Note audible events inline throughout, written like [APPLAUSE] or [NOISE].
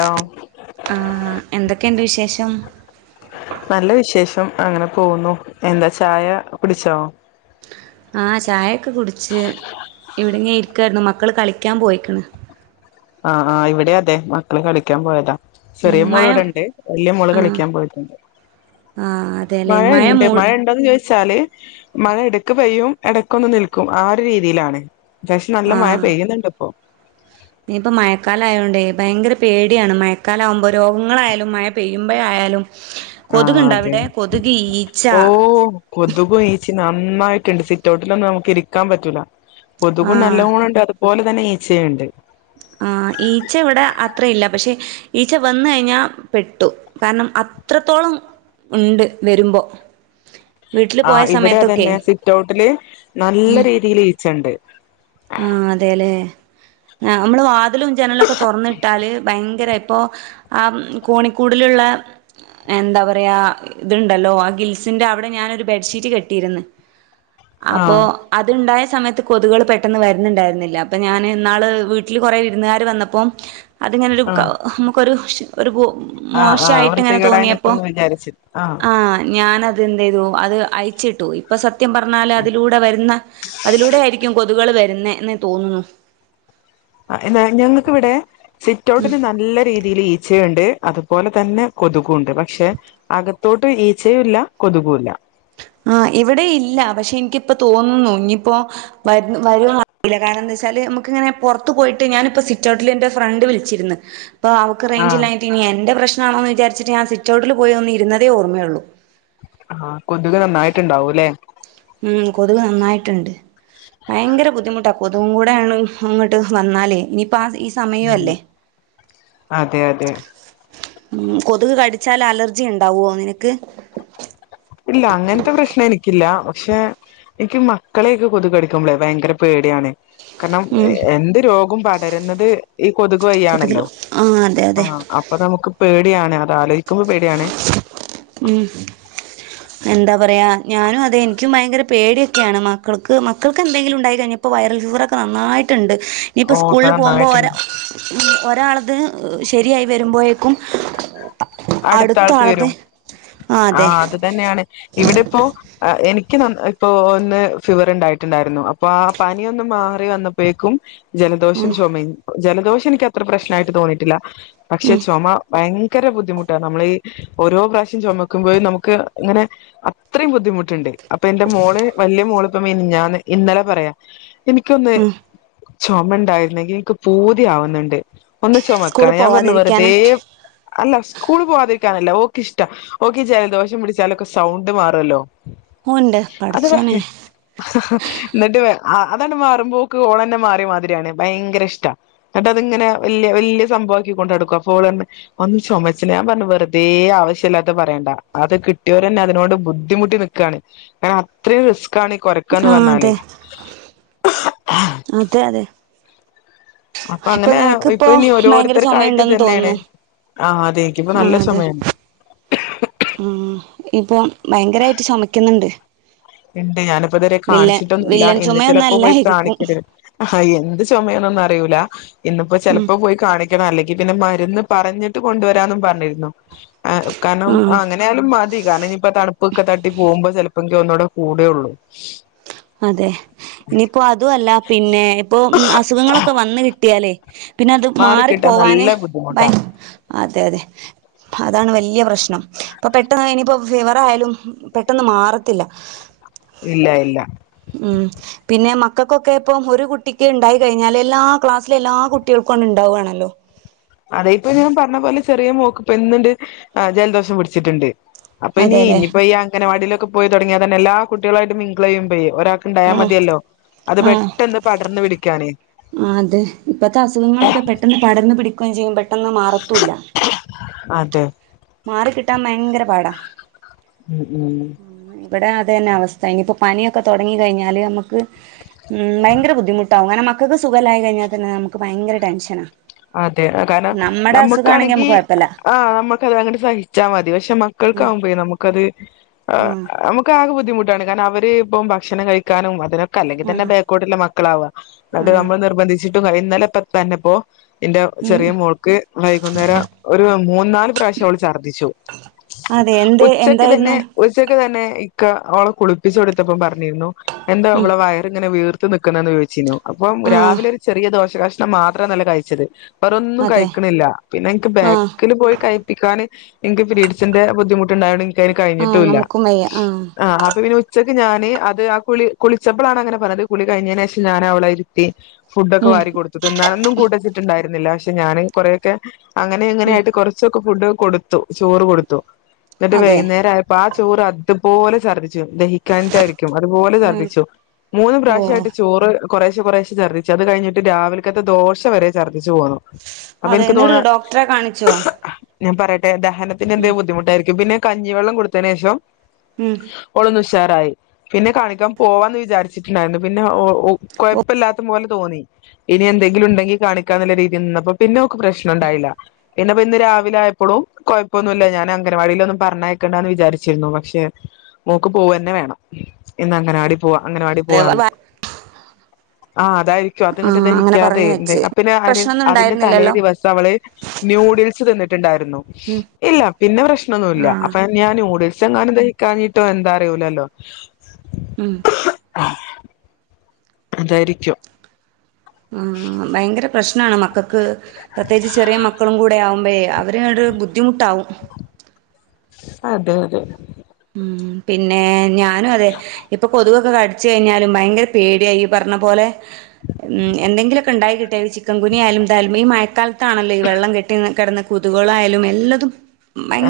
Hello ആ എന്തൊക്കെയുണ്ട് വിശേഷം? നല്ല വിശേഷം അങ്ങനെ പോകുന്നു എന്താ ചായ കുടിച്ചോ ആ ചായൊക്കെ കുടിച്ച് ഇവിടെങ്ങനെ ഇ രിക്കായിരുന്നു മക്കള് കളിക്കാൻ പോയിക്ക്‌ണ് ആഹ് ആഹ് ഇവിടെ അതെ മക്കള് കളിക്കാൻ പോയതാ ഉം ചെറിയ മോള് മഴ ഇവിടെണ്ട് വലിയ മോള് ആഹ് കളിക്കാൻ പോയിട്ടുണ്ട്. ആഹ് അതെല്ലേ മഴയുണ്ട് മൂ മഴ ഉണ്ടോന്ന് ചോദി വച്ചാല് മഴ എടക്ക് പെയ്യും എടക്കൊന്ന് നിൽക്കും ആ ഒരു രീതിയിലാണ് ത്യാവശ്യം നല്ല മഴ ആഹ് പെയ്യുന്നുണ്ട് ഇപ്പൊ ഇനിയിപ്പോ മഴക്കാലായോണ്ട് ഭയങ്കര പേടിയാണ് മഴക്കാല ആവുമ്പോ രോഗങ്ങളായാലും മഴ പെയ്യുമ്പോഴായാലും ആ കൊതുകുണ്ടോ അതെ അവിടെ കൊതുക് ഈച്ച ഓ കൊതുകും ഈച്ചി നന്നായി ട്ട്ണ്ട് സിറ്റ് ഔട്ടിലൊന്നും നമക്ക് ഇരിക്കാൻ പറ്റൂല്ല കൊതുകും നല്ല പോലെണ്ട് അത്പോലെ ങ്ങനെ ഈച്ചയുണ്ട് ആ ഈച്ച ഇവിടെ അ ത്ര ഇല്ല പക്ഷെ ഈച്ച വന്ന് കഴിഞ്ഞാ പെട്ടു കാരണം അത്രത്തോളം ഉണ്ട് വരുമ്പോ വീട്ടിൽ ആ പോയ ഇവിടെ സമയത്തൊക്കെ അതന്നെ സിറ്റ് ഔട്ടില് നല്ല രീതിൽ ഈച്ചണ്ട് ആ അതെല്ലേ നമ്മള് വാതിലും ചനലൊ ക്കെ തൊറന്നിട്ടാല് ഭയങ്കരാ പ്പൊ ആ കോണിക്കൂടില്ള്ള എന്താ പറയാ ഇത്ണ്ടല്ലോ ആ ഗിൽസിന്റെ അവിടെ ഞാനൊരു ബെഡ്ഷീറ്റ് കെട്ടിയിര്ന്ന്. അപ്പൊ ആഹ് അത്ണ്ടായ സമയത്ത് കൊതുകേള് പേ ട്ടെന്ന് വരുന്നുണ്ടായിരുന്നില്ല അപ്പൊ ഞാൻ ഇന്നാള് വീട്ടില് കുറെ ഇരുന്നാര് വന്നപ്പോം അത്ങ്ങനെരു ക ആഹ് നമക്കൊരു ഒര് ഗു ആഹ് ആഹ് മോശായിട്ട് ഇങ്ങനെ വൃത്തികേടായി തോന്നിയപ്പോ നിക്കുംന്ന് വിചാരിച്ച് ആഹ് ആ ഞാന തെന്തയ്തു അത് അയച്ചിട്ടു ഇപ്പൊ സ ത്യം പറഞ്ഞാല് അതിലൂടെ വരുന്ന അതിലൂടെ ആയിരിക്കും കൊ ള് വരുന്നേ ന്ന് തോന്നുന്നു ആ എന്താ ഞങ്ങക്കിവിടെ സിറ്റ്ഔട്ടിന് നല്ല രീതിയിൽ ഈച്ച് ച്ചയുണ്ട് അതുപോലെ തന്നെ കൊതുകുണ്ട് പക്ഷെ അകത്തോട്ട് ഈച്ചയുല്ല കൊതുകൂല്ല ആ ഇവിടെ ഇല്ല പക്ഷെ ഇനിക്കിപ്പോ തോന്നുന്നു ഇനിയിപ്പോ വ വരോന്നറിയില്ല കാരണം എന്താച്ചാല് നമക്ക്ങ്ങനെ പുറത്ത് പോയിട്ട് ഞാനിപ്പോ സിറ്റ് ഔട്ടില് എറെ ഫ്രണ്ട് വിളിച്ചിര്ന്ന് അപ്പ അവള്ക്ക് റേഞ്ച് ആഹ് ഇല്ലായിഞ്ഞിട്ട് ഇനി എന്റെ പ്രശ് ണോന്ന് വിചാരിച്ചിട്ട് ഞാൻ സ്വിറ്റ്ഔട്ടല് പോയി ഒന്ന് ഇരുന്നതേ ഓർമ്മയുള്ളൂ ആ കൊതുക് നന്നായിട്ടുണ്ടാവൂല്ലേ ഉം കൊതുക് നന്നായിട്ട്ണ്ട്. ഭയങ്കര ബുദ്ധിമുട്ട കൊതുകും കൂടേണ് ഇങ്ങട്ട് വന്നാലെ ഇനി പ്പാ ഈ ഉം സമയൊല്ലെ അതെ അതെ ഉം കൊതുക് കടിച്ചാൽ അലർജി ഇണ്ടാവോ നിനക്ക് ഇല്ല അങ്ങൻത്തെ പ്രശ്നം എനിക്കില്ല പക്ഷെ എൻക്ക് മക്കളെയൊക്കെ കൊത്കടിക്കുമ്പളെ ഭയങ്കര പേടിയാണ് കണം ഉം എന്ത് രോഗൊം ബാ തെരുന്നത് ഈ കൊതുക് വയ് ആണല്ലോ കൊതുകിലോ ആഹ് അതെ അതെ ആഹ് അപ്പ നമുക്ക് പേട് ടിയാണ് അതാലോയ്ക്കുമ്പം പേടി ഉം എന്താ പറയ ഞാനു അതെ ഇൻക്കും ഭയങ്കര പേടിയൊക്ക്യാണ് മക്കൾക്ക് മക്കൾക്ക് എന്തെങ്കിലുഇണ്ടായി കഴിഞ്ഞപ്പോൾ വൈറൽ ഫീവറൊക്കെ നന്നായിട്ടുണ്ട് ഇപ്പ ഓ ഇപ്പൊ സ്കൂള് പോകുമ്പോ ഓര നന്നായിട്ടുണ്ട് ഒരാള്ത് ശെരിയായി വരുമ്പോഴേക്കും അടുത്ത ആളത് ആ അതെ ക്കേരുംആഹ് അത് തന്നെയാണ് ഇവടെ ഇപ്പോ എനിക്ക് ന്ന ഇപ്പൊ ഇന്ന് ഫിവർ ഇണ്ടായിട്ട്ണ്ടായിര്ന്നു അപ്പൊ ആ പനിയൊന്ന് മാറി വന്നപ്പഴേക്കും ജലദോഷം ഉം ചൊമെം ജലദോഷം എനിക്ക് അത്ര പ്രശ്നായിട്ട് തോന്നിട്ടില്ല പക്ഷെ ഉം ചൊമ ഭയ ങ്കര ബുദ്ധിമു നമ്മൾഈ ഓരോ പ്രാശ്യം ചുമക്കുമ്പോഴും നമുക്ക് ഇങ്ങനെ അത്രയും ബുദ്ധിമുട്ടുണ്ട് അപ്പൊ എന്റെ മോള് വല്യ മോള് ഇപ്പ മിനിഞ്ഞാന്ന് ഇന്നലെ പറയാ എനിക്കൊന്ന് ഉം ചുമ ണ്ടാരുന്നെങ്കി എക്ക് പൂതിയാവുന്നുണ്ട് ഒന്ന് സ്കൂളിൽ ചൊമക്കാന് ഞാൻ പർഞ് പോവാതിരിക്കാനാ വെറുതേ അല്ല പോവാതിരിക്കാനല്ല ഓക്കിഷ്ട ഓക്കീ ജൽദോഷം പിടിച്ചാലൊക്കെ സൗണ്ട് മാറോല്ലോ ഓന്റെ അത് വേ പടച്ചോനെ ഇന്നിട്ട് വേ ആ അതാണ് മാറുമ്പോക്ക് ഓളെന്നെ മാറി മാതിരിയാണ് ഭയങ്കര ഇഷ്ട എന്നിട്ട് അത്ങ്ങനെ വല്ല്യ വല്ല്യ സംഭവാക്കി കൊണ്ടടക്കു അപ്പോളർഞ്ഞ് ഒന്ന് ചുമ ച്ച് ഞാൻ പറഞ്ഞു വെറുതേ ആവശ്യല്ലാത്തെ പറയണ്ട അത് കിട്ട്യോരെന്നെ അതിനോട് ബുദ്ധിമുട്ടി നിക്കാണ് കാര്ണം അത്രിം റിസ്ക്കാണ് കൊര ക്കന്ന് ആ പറഞ്ഞാല് അതെ അതെ അതെ അപ്പൊ ഇപ്പൊ അങ്ങനെ നിനക്കിപ്പോ ഇപ്പൊ ഇനി ഭയങ്കര ഓരോരുത്തർക്കായിട്ട് ചുമയുണ്ടെന്ന് ഇതെന്നേണ് തോന്നുന്നു ആഹ് തേക്കുമ്പ ആ നല്ല അതെ ചൊമയാണ് ഉം ഇപ്പം ഭയങ്കരായിട്ട് ചൊമക്ക്ന്നിണ്ട് ഇണ്ട് ഞാനിപ്പോ ഇതുവരെ കാണിച്ചിട്ടൊന്നുല്ല വില്ലൻ ഇന്ന് ചുമയൊന്നും ചിലപ്പോ പോയി അല്ലായിരിക്കും കാണിക്കരു ആ എന്ത് ചൊമയാനൊന്നറിയൂല്ല ഇന്നിപ്പോ ഉം ചെലപ്പോ പോയി കാണി ണം അല്ലെങ്കിൽ പിന്നെ മരുന്ന് പറഞ്ഞിട്ട് കൊണ്ടുവരാന്നും പറഞ്ഞിരുന്നു ആ കാരണം ആഹ് അങ്ങനെയാലും മതി കാരണം ഇനിയിപ്പ തണുപ്പൊക്കെ തട്ടി പോകുമ്പോ ചെല ഒന്നൂടെ കൂടെ ഒള്ളൂ അതെ ഇനിയിപ്പോ അതു അല്ല പിന്നെ ഇപ്പൊ മ് അസുഖങ്ങളൊക്കെ വന്ന് കിട്ടിയാലേ പിന്നെ അത് മാറി മാറിക്കിട്ടാൻ പോവാന് നല്ല ഭയ ബുദ്ധിമുട്ടാ അതെ അതെ അതാണ് വല്ല്യ പ്രശ്നം ഇപ്പൊ പെട്ടെന്ന് ഇനിയിപ്പോ ഫീവർ ആയാലും പെട്ടെന്ന് മാറത്തില്ല ഇല്ല ഇല്ല ഉം പിന്നെ മക്കക്കൊക്കെ ഇപ്പം ഒരു കുട്ടിക്ക് ഇണ്ടായി കഴിഞ്ഞാല് എല്ലാ ക്ലാസ്സിലെ എല്ലാ കുട്ടികൾക്കും അണിണ്ടാവാണല്ലോ അതെ ഇപ്പൊ ഞാൻ പറഞ്ഞ പോലെ ചെറിയ മോക്കിപ്പ ഇന്നിണ്ട് ജലദോഷം പിടിച്ചിട്ടിണ്ട് അപ്പൊ ഇനി അതെല്ലേ ഇനിയി പ്പോ ഈ അംഗനവാടീലൊ ക്കെ പോയി തുടങ്ങിയാ തന്നെ എല്ലാ കുട്ടികളായിട്ടും മിങ്കിളെയ്യുമ്പേ ഒരാൾക്ക് ഇണ്ടായാ ആഹ് മതിയല്ലോ അത് ആഹ് പെട്ടന്ന് പടർന്ന് പിടിക്കാനെ ആ അതെ ഇപ്പത്തെ അസുഖങ്ങളൊക്കെ പെട്ടെന്ന് പടർന്ന് പിടി കൊം ചെയ്യും പെ ട്ടന്ന് മാറത്തൂല്ല തെ മാറിക്കിട്ടാൻ ഭയങ്കര പാടാ ഉം ഉം ഇവിടെ അതെന്നെ അവസ്ഥ ഇനിയിപ്പ പനിയൊക്കെ തൊടങ്ങി കയിഞ്ഞാല് നമുക്ക് ഉം ഭയങ്കര ബുദ്ധിമുട്ടാവും കാരണം മക്കക്ക് സുഖല്ലായി കഴിഞ്ഞാ തന്നെ നമുക്ക് ഭയങ്കര ടെൻഷനാ അതെ കാരണം നമ്മടെ അസുഖാണെങ്കി നമ്മ്ക്കാണെങ്കി നമുക്ക് കൊഴപ്പല്ല ആ അമ്മക്കതെ ങ്ങട് സഹിച്ചാ മതി പഷെ ഉം മക്കൾക്കാവുമ്പഴെ നമുക്കത് ആ ആഹ് നമക്ക് ആകെ ബുദ്ധിമുട്ട ണ് കാരണം അവര് ഇപ്പം ഭക്ഷണം കഴിക്കാനും അതിനൊക്ക് ക്കല്ലെങ്കിൽ തന്നെ ആഹ് ബേക്കോട്ടിള്ള മക്കളാവാ ന്നിട്ട് ആഹ് നമ്മൾ നിർബന്ധിച്ചിട്ടും കഴി ഇന്നലെ പത്ത്തന്നെപ്പോ എന്റെ ഉം ചെറിയ മോൾക്ക് വൈകുന്നേരം ഒരു മൂ നാല് പ്രാശ്യം [UNINTELLIGIBLE] ഛർദിച്ചു അതെ എന്ത് ഉച്ചക്ക് തന്നെ എന്തായിരുന്നു ഉച്ചക്ക് തന്നെ ഇക്ക ഓൾ കുളിപ്പിച്ചു കൊടുത്തപ്പം പറഞ്ഞിരുന്നു എന്താ ഉം അവളെ വയറിങ്ങനെ വീർ നിക്കന്നന്ന് ചോയിച്ചീന്നു അപ്പം ആഹ് രാവിലെ ഒരു ചെറിയ ദോശ് ശ ഷ്ണം മാത്രാനല്ലേ കയ് ച്ചത് വേറൊന്നും അതെ കഴിക്കണില്ല പിന്നെ എനിക്ക് ആഹ് ബാക്കില് പോയി കഴപ്പിക്കാന് എങ്കി പിരീട്സിന്റെ ബുദ്ധിമു ട്ട്ണ്ടായൊണ്ട് ഇൻക്ക് അയ്ന് ആഹ് കഴിഞ്ഞിട്ടുല്ല നമുക്കും വയ്യ ആഹ് അപ്പ പിന്നെ ഉച്ചക് ക്ക് ഞാന് അത് ആ കുളി കുളിച്ചപ്പളാണ് അങ്ങനെ പറത് കുളി കഴിഞ്ഞതിന് ശേഷം ഞാൻ അവളെ ഇര്ത്തി ഫുഡോക്കെ ഉം വാരി കൊടുത്ത് തിന്നാനൊന്നും കൂട്ട ണ്ടായിരുന്നില്ല പക്ഷെ ഞാനും കൊറെയൊക്കെ അങ്ങനെ ഉം ഇങ്ങനെയായിട്ട് കൊറൊച്ചൊക്കെ ഫുഡും കൊടുത്തു. ചോറ് കൊടുത്തു. ത്ട്ട് അതെ വൈകുന്നേരം ആയപ്പോ ആ ചോറ് അത് പോലെ ചർദ്ധി ച്ചു ദഹിക്കാനിട്ടായിരിക്കും അതുപോലെ ഉം ചർദിച്ചു മൂന്നും ഓഹ് പ്രാവശ്യായിട്ട് ചോറ് കുറേശെ കുറേശെ ചർദിച്ചു അത് കഴിഞ്ട്ട് രാവിൽകത്തെ ദോശ വരെ ഛർദ്ദിച്ചു പോന്നു അപ്പൊ അതെ എനിക്ക് എന്നിട്ട് തോന്നാ ഡോക്ടറെ കാണിച്ചോ ഞാൻ പറെട്ടെ [UNINTELLIGIBLE] ദഹനത്തിന് ഉം എന്തേം ബുദ്ധിമുട്ടായിരിക്കും പിന്നെ കഞ്ഞിവെള്ളം കൊട്തെന് ശേഷം ഉം ഒളൊന്ന് സ് ത്താറായി പിന്നെ കാണിക്കാൻ പോവാന്ന്‌ വിചാരിച്ചിട്ട്ണ്ടായിര്ന്ന് പിന്നെ ഓ കൊഴപ്പല്ലാത്ത പോലെ തോന്നി ഇനി എന്തെങ്കിലും ഉണ്ടെങ്കി കാണി ക്കാന്ന്ല്ലേ രീതിയിൽ നിന്നപ്പം പിന്നെ ഓക്ക് പ്രശ്നം ഇണ്ടായില്ല പിന്നെപ്പം ഇന്ന് രാവിലായപ്പളും കൊഴപ്പന്നുല്ല ഞാൻ അംഗൻവാടിലോന്നും പറഞ്ഞയക്കണ്ടാന്ന് വിചാരിച്ചിരുന്നു പക്ഷെ മോക്ക് പോവന്നെ വേണം ഇന്ന് അങ്കൻവാടി പോവാ അംഗനവാടി പോവാറഞ്ഞു. ആഹ് ആഹ് അതായിരിക്കും അതിങ്ങിട്ട് അങ്ങനെ ദെഹിക്കാതെ പറഞ്ഞു ന്തേ വെച്ച് പിന്നെ അതിന് പ്രശ്നൊന്നും അതിന്റെ തലേ ഉണ്ടായിരുന്നില്ലല്ലോ ദിവസം അവള് ന്യൂടി തിരിച്ചു തന്നിട്ട്ണ്ടാര് ന്നു ഉം ഇല്ല പിന്നെ പ്രശ്നൊന്നുല്ല ആഹ് അപ്പ ഞാൻ ന്യൂടിൽസ് ച്ച ങ്ങാനും ദഹിക്കാഞ്ഞിട്ടോ എന്താ അറിയൂലല്ലോ ഉം ആഹ് അതായിരിക്കും ആഹ് ഭയങ്കര പ്രശ് നാണ് മക്കൾക്ക് പ്രത്യേകിച്ച് ചെറിയ മക്കളും കൂടെ ആവുമ്പോഴേ അവര്ങ്ങട്ട് ബു ബുദ്ധിമുട്ടാവും അതെ അതെ ഉം പിന്നെ ഞാ നും അതെ ഇപ്പൊ കൊതുവ ഒക്കെ കടിച്ച് കഴിഞ്ഞാലും ഭയങ്കര പേടിയാ ഇയ്യ് പറഞ്ഞ പോലെ ഉം എന്തെങ്കിലൊക്കെ ഉണ്ടായി കിട്ടിയ ചിക്കൻകുനിയ ആയാലും ഈ മഴ ക്കാലത്താണല്ലോ ഈ വെള്ളം കെട്ടി കിടന്ന കൊതുകുകളായാലും എല്ലതും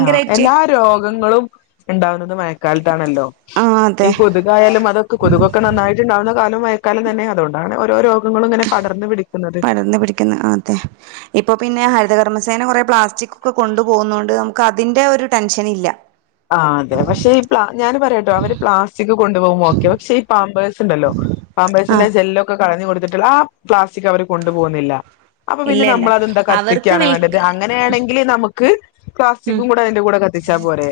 ആഹ് എല്ലാ രോഗങ്ങളും ഉണ്ടാവുന്നത് മഴക്കാലത്താണല്ലോ ആഹ് ഈ അതെ കൊതുകായാലും അതൊക്കെ കൊതുകൊക്കെ നന്നായിട്ട് ഉണ്ടാവുന്ന [UNINTELLIGIBLE] കാലം മഴക്കാലും തന്നെ അതോണ്ടാണ് ഓരോ രോ പടർന്നു പിടിക്കുന്നു അതെ ഇപ്പ പിന്നെ ഹരിതകർമ്മസേന കൊറെ പ്ലാസ്റ്റിക് ഒക്കെ കൊണ്ടു പോകുന്നൊണ്ട് നമുക്ക് അതിന്റെ ഒരു ടെൻഷൻ ഇല്ല. ആ അതെ പക്ഷേ ഈ പ്ലാ ഞാൻ പറയാട്ടോ അവര് പ്ലാസ്റ്റിക് കൊണ്ട് പോകുമോ ഒക്കെ പക്ഷേ ഈ പാമ്പേഴ്സ് ഇണ്ടല്ലോ പാമ്പേഴ്സിന്റെ ആഹ് ജെല്ലൊക്കെ കളഞ്ഞു കൊടു [UNINTELLIGIBLE] ആ പ്ലാസ്റ്റിക് അവര് കൊണ്ടു പോകുന്നില്ല. അപ്പ പിന്നെ ഇല്ല ഇല്ല നമ്മളത് എന്താ അവർക്ക് കത്തിക്കാണ് വേണ്ടത് വിൽക്ക് അങ്ങനെയാണെങ്കില് നമുക്ക് ഉം പ്ലാസ്റ്റിക്കും കൂടെ അതിന്റെ കൂടെ കത്തിച്ചാ പോരേ.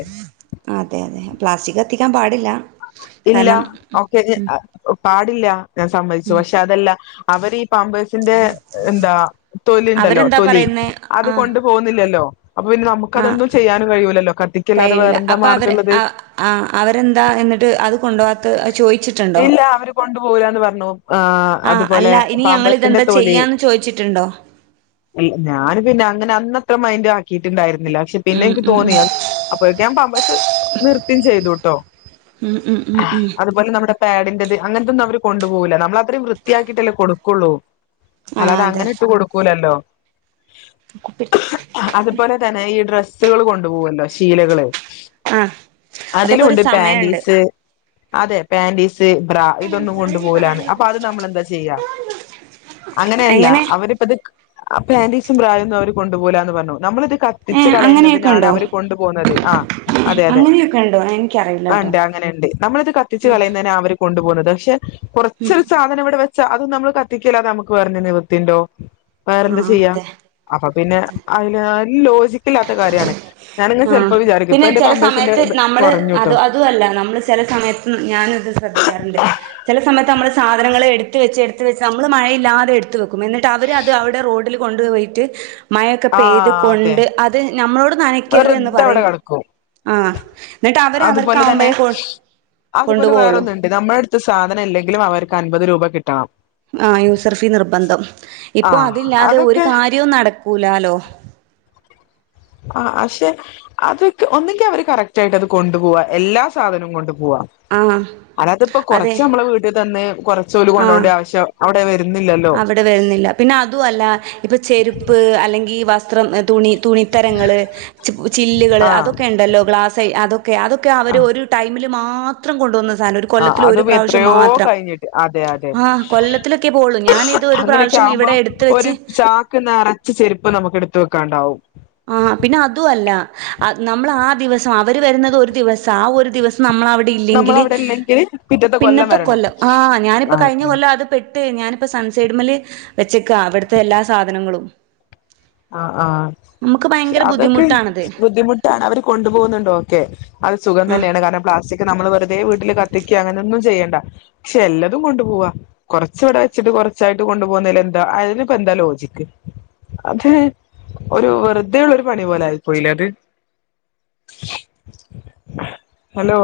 അതെ അതെ പ്ലാസ്റ്റിക് കത്തിക്കാൻ പാടില്ല. ഇല്ല കാരണം ഓക്കെ ഉം പാട് ടില്ല. ഞാൻ സമ്മതിച്ചു പക്ഷേ അതല്ല അവര് പമ്പേഴ്സിന്റെ എന്താ തൊലി ഇണ്ടല്ലോ അവരെന്താ തൊലി പറയുന്നേ ആഹ് അത്കൊണ്ട് പോകുന്നില്ലല്ലോ. അപ്പോ പിന്നെ നമുക്ക് ആഹ് അതെന്തും ചെയ്യാനും കഴിയൂലല്ലോ കത്തിക്കല്ലാതെ കഴിയൂല വേറെന്താ അപ്പൊ മാർഗ അവര് ഇള്ളത്. ആഹ് ആഹ് അവരെന്താ എന്നിട്ട് അത് കൊണ്ടോവാത്ത ചോയിച്ചിട്ടുണ്ടോ ഇല്ല അവര് കൊണ്ടുപോകുല്ലാന്ന് പറഞ്ഞു, ആഹ് അതുപോലെ അല്ല ഇനി ഞങ്ങൾ പാമ്പസിന്റെ ഇതെന്താ തോലി ചെയ്യാന്ന് ചോയിച്ചിട്ടുണ്ടോ ഞാൻ പിന്നെ അങ്ങനെ അന്ന ത്തെ മൈൻറ് ആക്കിയിട്ടുണ്ടായിരു ന്നി പക്ഷേ പിന്നെ ഉം എനിക്ക് ഉം തോന്നി അപ്പോഴേക്കും ഞാൻ പാമ്പേസ് നിർത്തിം ചെയ്തുട്ടോ. മ് മ് മ് മ് അതുപോലെ നമ്മുടെ പാഡിന്റെത് അങ്ങനത്തെന്നും അവർ കൊണ്ട് പോകുല്ല നമ്മള അത്രയും വൃത്തിയാക്കിയിട്ടല്ലേ കൊടു ക്കൊള്ളൂ ആഹ് അല്ലാതെ അതെ അങ്ങനെ ഇട്ട് കൊടുക്കൂലല്ലോ കുപ്പിയെടുത്തോ അത് പോലെ തന്നെ ഈ ഡ്രസ് ഡ്രസ്സുകള് കൊണ്ടു പോവല്ലോ ശീലകള് ആഹ് അതൊക്കെ അതിലും ഒരു ഉണ്ട് സമയണ്ട് പാൻറീസ് ച് അതെ പാൻ്റീസ് സ് ബ്ര ഇതൊന്നും കൊണ്ടുപോവുലാന്ന്, അപ്പൊ അത് നമ്മളെന്താ ചെയ്യാ, അങ്ങനെയല്ല എങ്ങനെ അവരിപ്പിത് അ പാൻ്റീസും ബ്രായൊന്നും അവര് കൊണ്ടുപോവുലാന്ന് പറഞ്ഞു നമ്മളിത് കത്തിച്ച് ഏഹ് അങ്ങനെയൊക്കെ കളയുന്നതിനാണ് ഉണ്ടോ അവര് കൊണ്ടു പോന്നത് ആ അതെ അതെ അങ്ങനെയൊക്കെ ഉണ്ടോ എനിക്കറിയില്ലട്ടോ [UNINTELLIGIBLE] അങ്ങനെണ്ട് നമ്മളിത് കത്തിച്ച് കളയുന്നേന അവര് കൊണ്ടു പോന്നത് പക്ഷെ കുറച്ചൊരു സാധനം ഇവിടെ വെ ച്ച അതും നമ്മള് കത്തിക്കല്ലാതെ നമുക്ക് വേറെ നിവർത്തിയിണ്ടോ വേറെന്താ ആഹ് ചെയ്യാ അതെ അപ്പം പിന്നെ അയ് [UNINTELLIGIBLE] ഈ ലോജിക് ക്കില്ലാത്ത കാര്യാണ് ഞാനിങ്ങനെ ആഹ് ചെലപ്പോ വിചാരിക്കും പിന്നെ ഇപ്പം എന്റെ ചെല പമ്പേയ്സിന്റെ സമയത്ത് ഇത് നമ്മള് കൊറഞ്ഞുട്ടോ അത് അതും അല്ല നമ്മള് ചെല സമയത്ത് ഞാനും ഇത് ശ്രദ്ധിക്കാറിണ്ട് ചെല സമയത്ത് നമ്മള് സാധനങ്ങള് എടുത്ത് വെച്ച് എടുത്ത് വെച്ച് നമ്മള് മഴയില്ലാതെ എടുത്തു വെക്കും എന്നിട്ട് അവര് അത് അവിടെ റോഡിൽ കൊണ്ടുപോയിട്ട് മയയൊക്കെ പെയ്ത് ആഹ് അതെ കൊണ്ട് അത് നമ്മളോട് നനയ്ക്കരുത് എന്ന് വെറുതെ അവിടെ പറയും കെടക്കും ആഹ് എന്നിട്ട് അവര് അതുപോലെ തന്നെ അവർക്കാവുമ്പഴേ കൊ അതുപോലെ കൊണ്ടുപോവുള്ളൂ വേറൊന്നുണ്ട് നമ്മളടുത്ത് സാധനം ഇല്ലെങ്കിലും അവർക്ക് അൻപത് രൂപ കിട്ടണം ആ യൂസർഫീ നിർബന്ധം ഇപ്പൊ ആഹ് അതില്ലാതെ ഒരു അതൊക്കെ കാര്യവും നടക്കൂലാലോ അ അഷെ അതൊക് ഒന്നെങ്കി അവര് കറക്റ്റ് ആയിട്ട് അത് കൊണ്ടുപോവാ എല്ലാ സാധനവും കൊണ്ടു പൂവ ആ അതാത് ഇപ്പൊ അതെ കൊറച്ച് നമ്മളെ വീട്ടി തന്ന് കൊറച്ച് ചൊലു ആ കൊണ്ടുണ്ടെ ആവശ്യം അവി [UNINTELLIGIBLE] അവിടെ വരുന്നില്ല പിന്നെ അതുവല്ല ഇപ്പം ചെരുപ്പ് അല്ലെങ്കി വസ് സ്ത്രം തുണി തുണിത്തരങ്ങള് ചി ചില്ലുകള് ആഹ് അതൊക്കെ ഇണ്ടല്ലോ ഗ്ലാസായി അതൊ ക്കെ അതൊക്കെ അവര് ആഹ് ഒരു ടൈമിലൊ മാത്രം കൊണ്ടുവന്ന [UNINTELLIGIBLE] ഒരു ആഹ് കൊല്ലത്തില് ഒരു അതും പ്രാവശ്യം എത്രയോ മാത്രം കഴിഞ്ഞിട്ട് അതെ അതെ ആഹ് കൊല്ലത്തിലൊക്കെ പോവുള്ളൂ ഞാനിത് ഒരു അങ്ങനെയൊക്കെ പ്രാവശ്യം ആവുമ്പോ ഇവിടെ എടുത്ത് ഒരു വെച്ച് ചാക്ക് നിറച്ച് ചെരുപ്പ് നമുക്ക് എടുത്തു വെ ക്കാണ്ടാവും ആഹ് പിന്നെ അതുവല്ല അ നമ്മള് ആ ദിവസം അവര് വരുന്നത് ഒരു ദിവസാ ആ ഒരു ദിവസ് നമ്മളവിടെ നമ്മൾ ഇല്ലെങ്കില് അവിടെ ഇല്ലെങ്കിൽ പിറ്റത്തെ പിന്നത്തെ വരണം കൊല്ലം ആഹ് ഞാനിപ്പൊ കഴിഞ്ഞ ആഹ് കൊല്ലം അത് പെട്ട് ഞാനിപ്പം സൺസൈഡ്മേല് വെച്ചേക്കാ അവിടുത്തെ എല്ലാ സാധനങ്ങളും ആഹ് ആഹ് നമുക്ക് ഭയങ്കര അതൊക്കെ ബുദ്ധിമുട്ടാണത് ബുദ്ധിമുട്ടാണ് അവര് കൊണ്ടുപോവുന്നുണ്ട് ഓക്കെ അത് സുഖം ആ തന്നെയാണ് കാരണം പ്ലാസ്റ്റിക് നമ്മള് വെറുതെ വീട്ടില് കത്തിക്ക അങ്ങനോന്നും ചെയ്യേണ്ട ക്ഷെല്ലാതും കൊണ്ടുപോവാ കൊറച്ച് ഇവിടെ വെച്ചിട്ട് കൊറച്ചായിട്ട് കൊണ്ടുപോകുന്നതിൽ എന്താ അതിലിപ്പോ എന്താ ലോജിക്ക്? അത് ഒരു വെറുതെ ഉള്ള ഒരു പണി പോലെയിപ്പോയില്ലേ അത് ഹലോ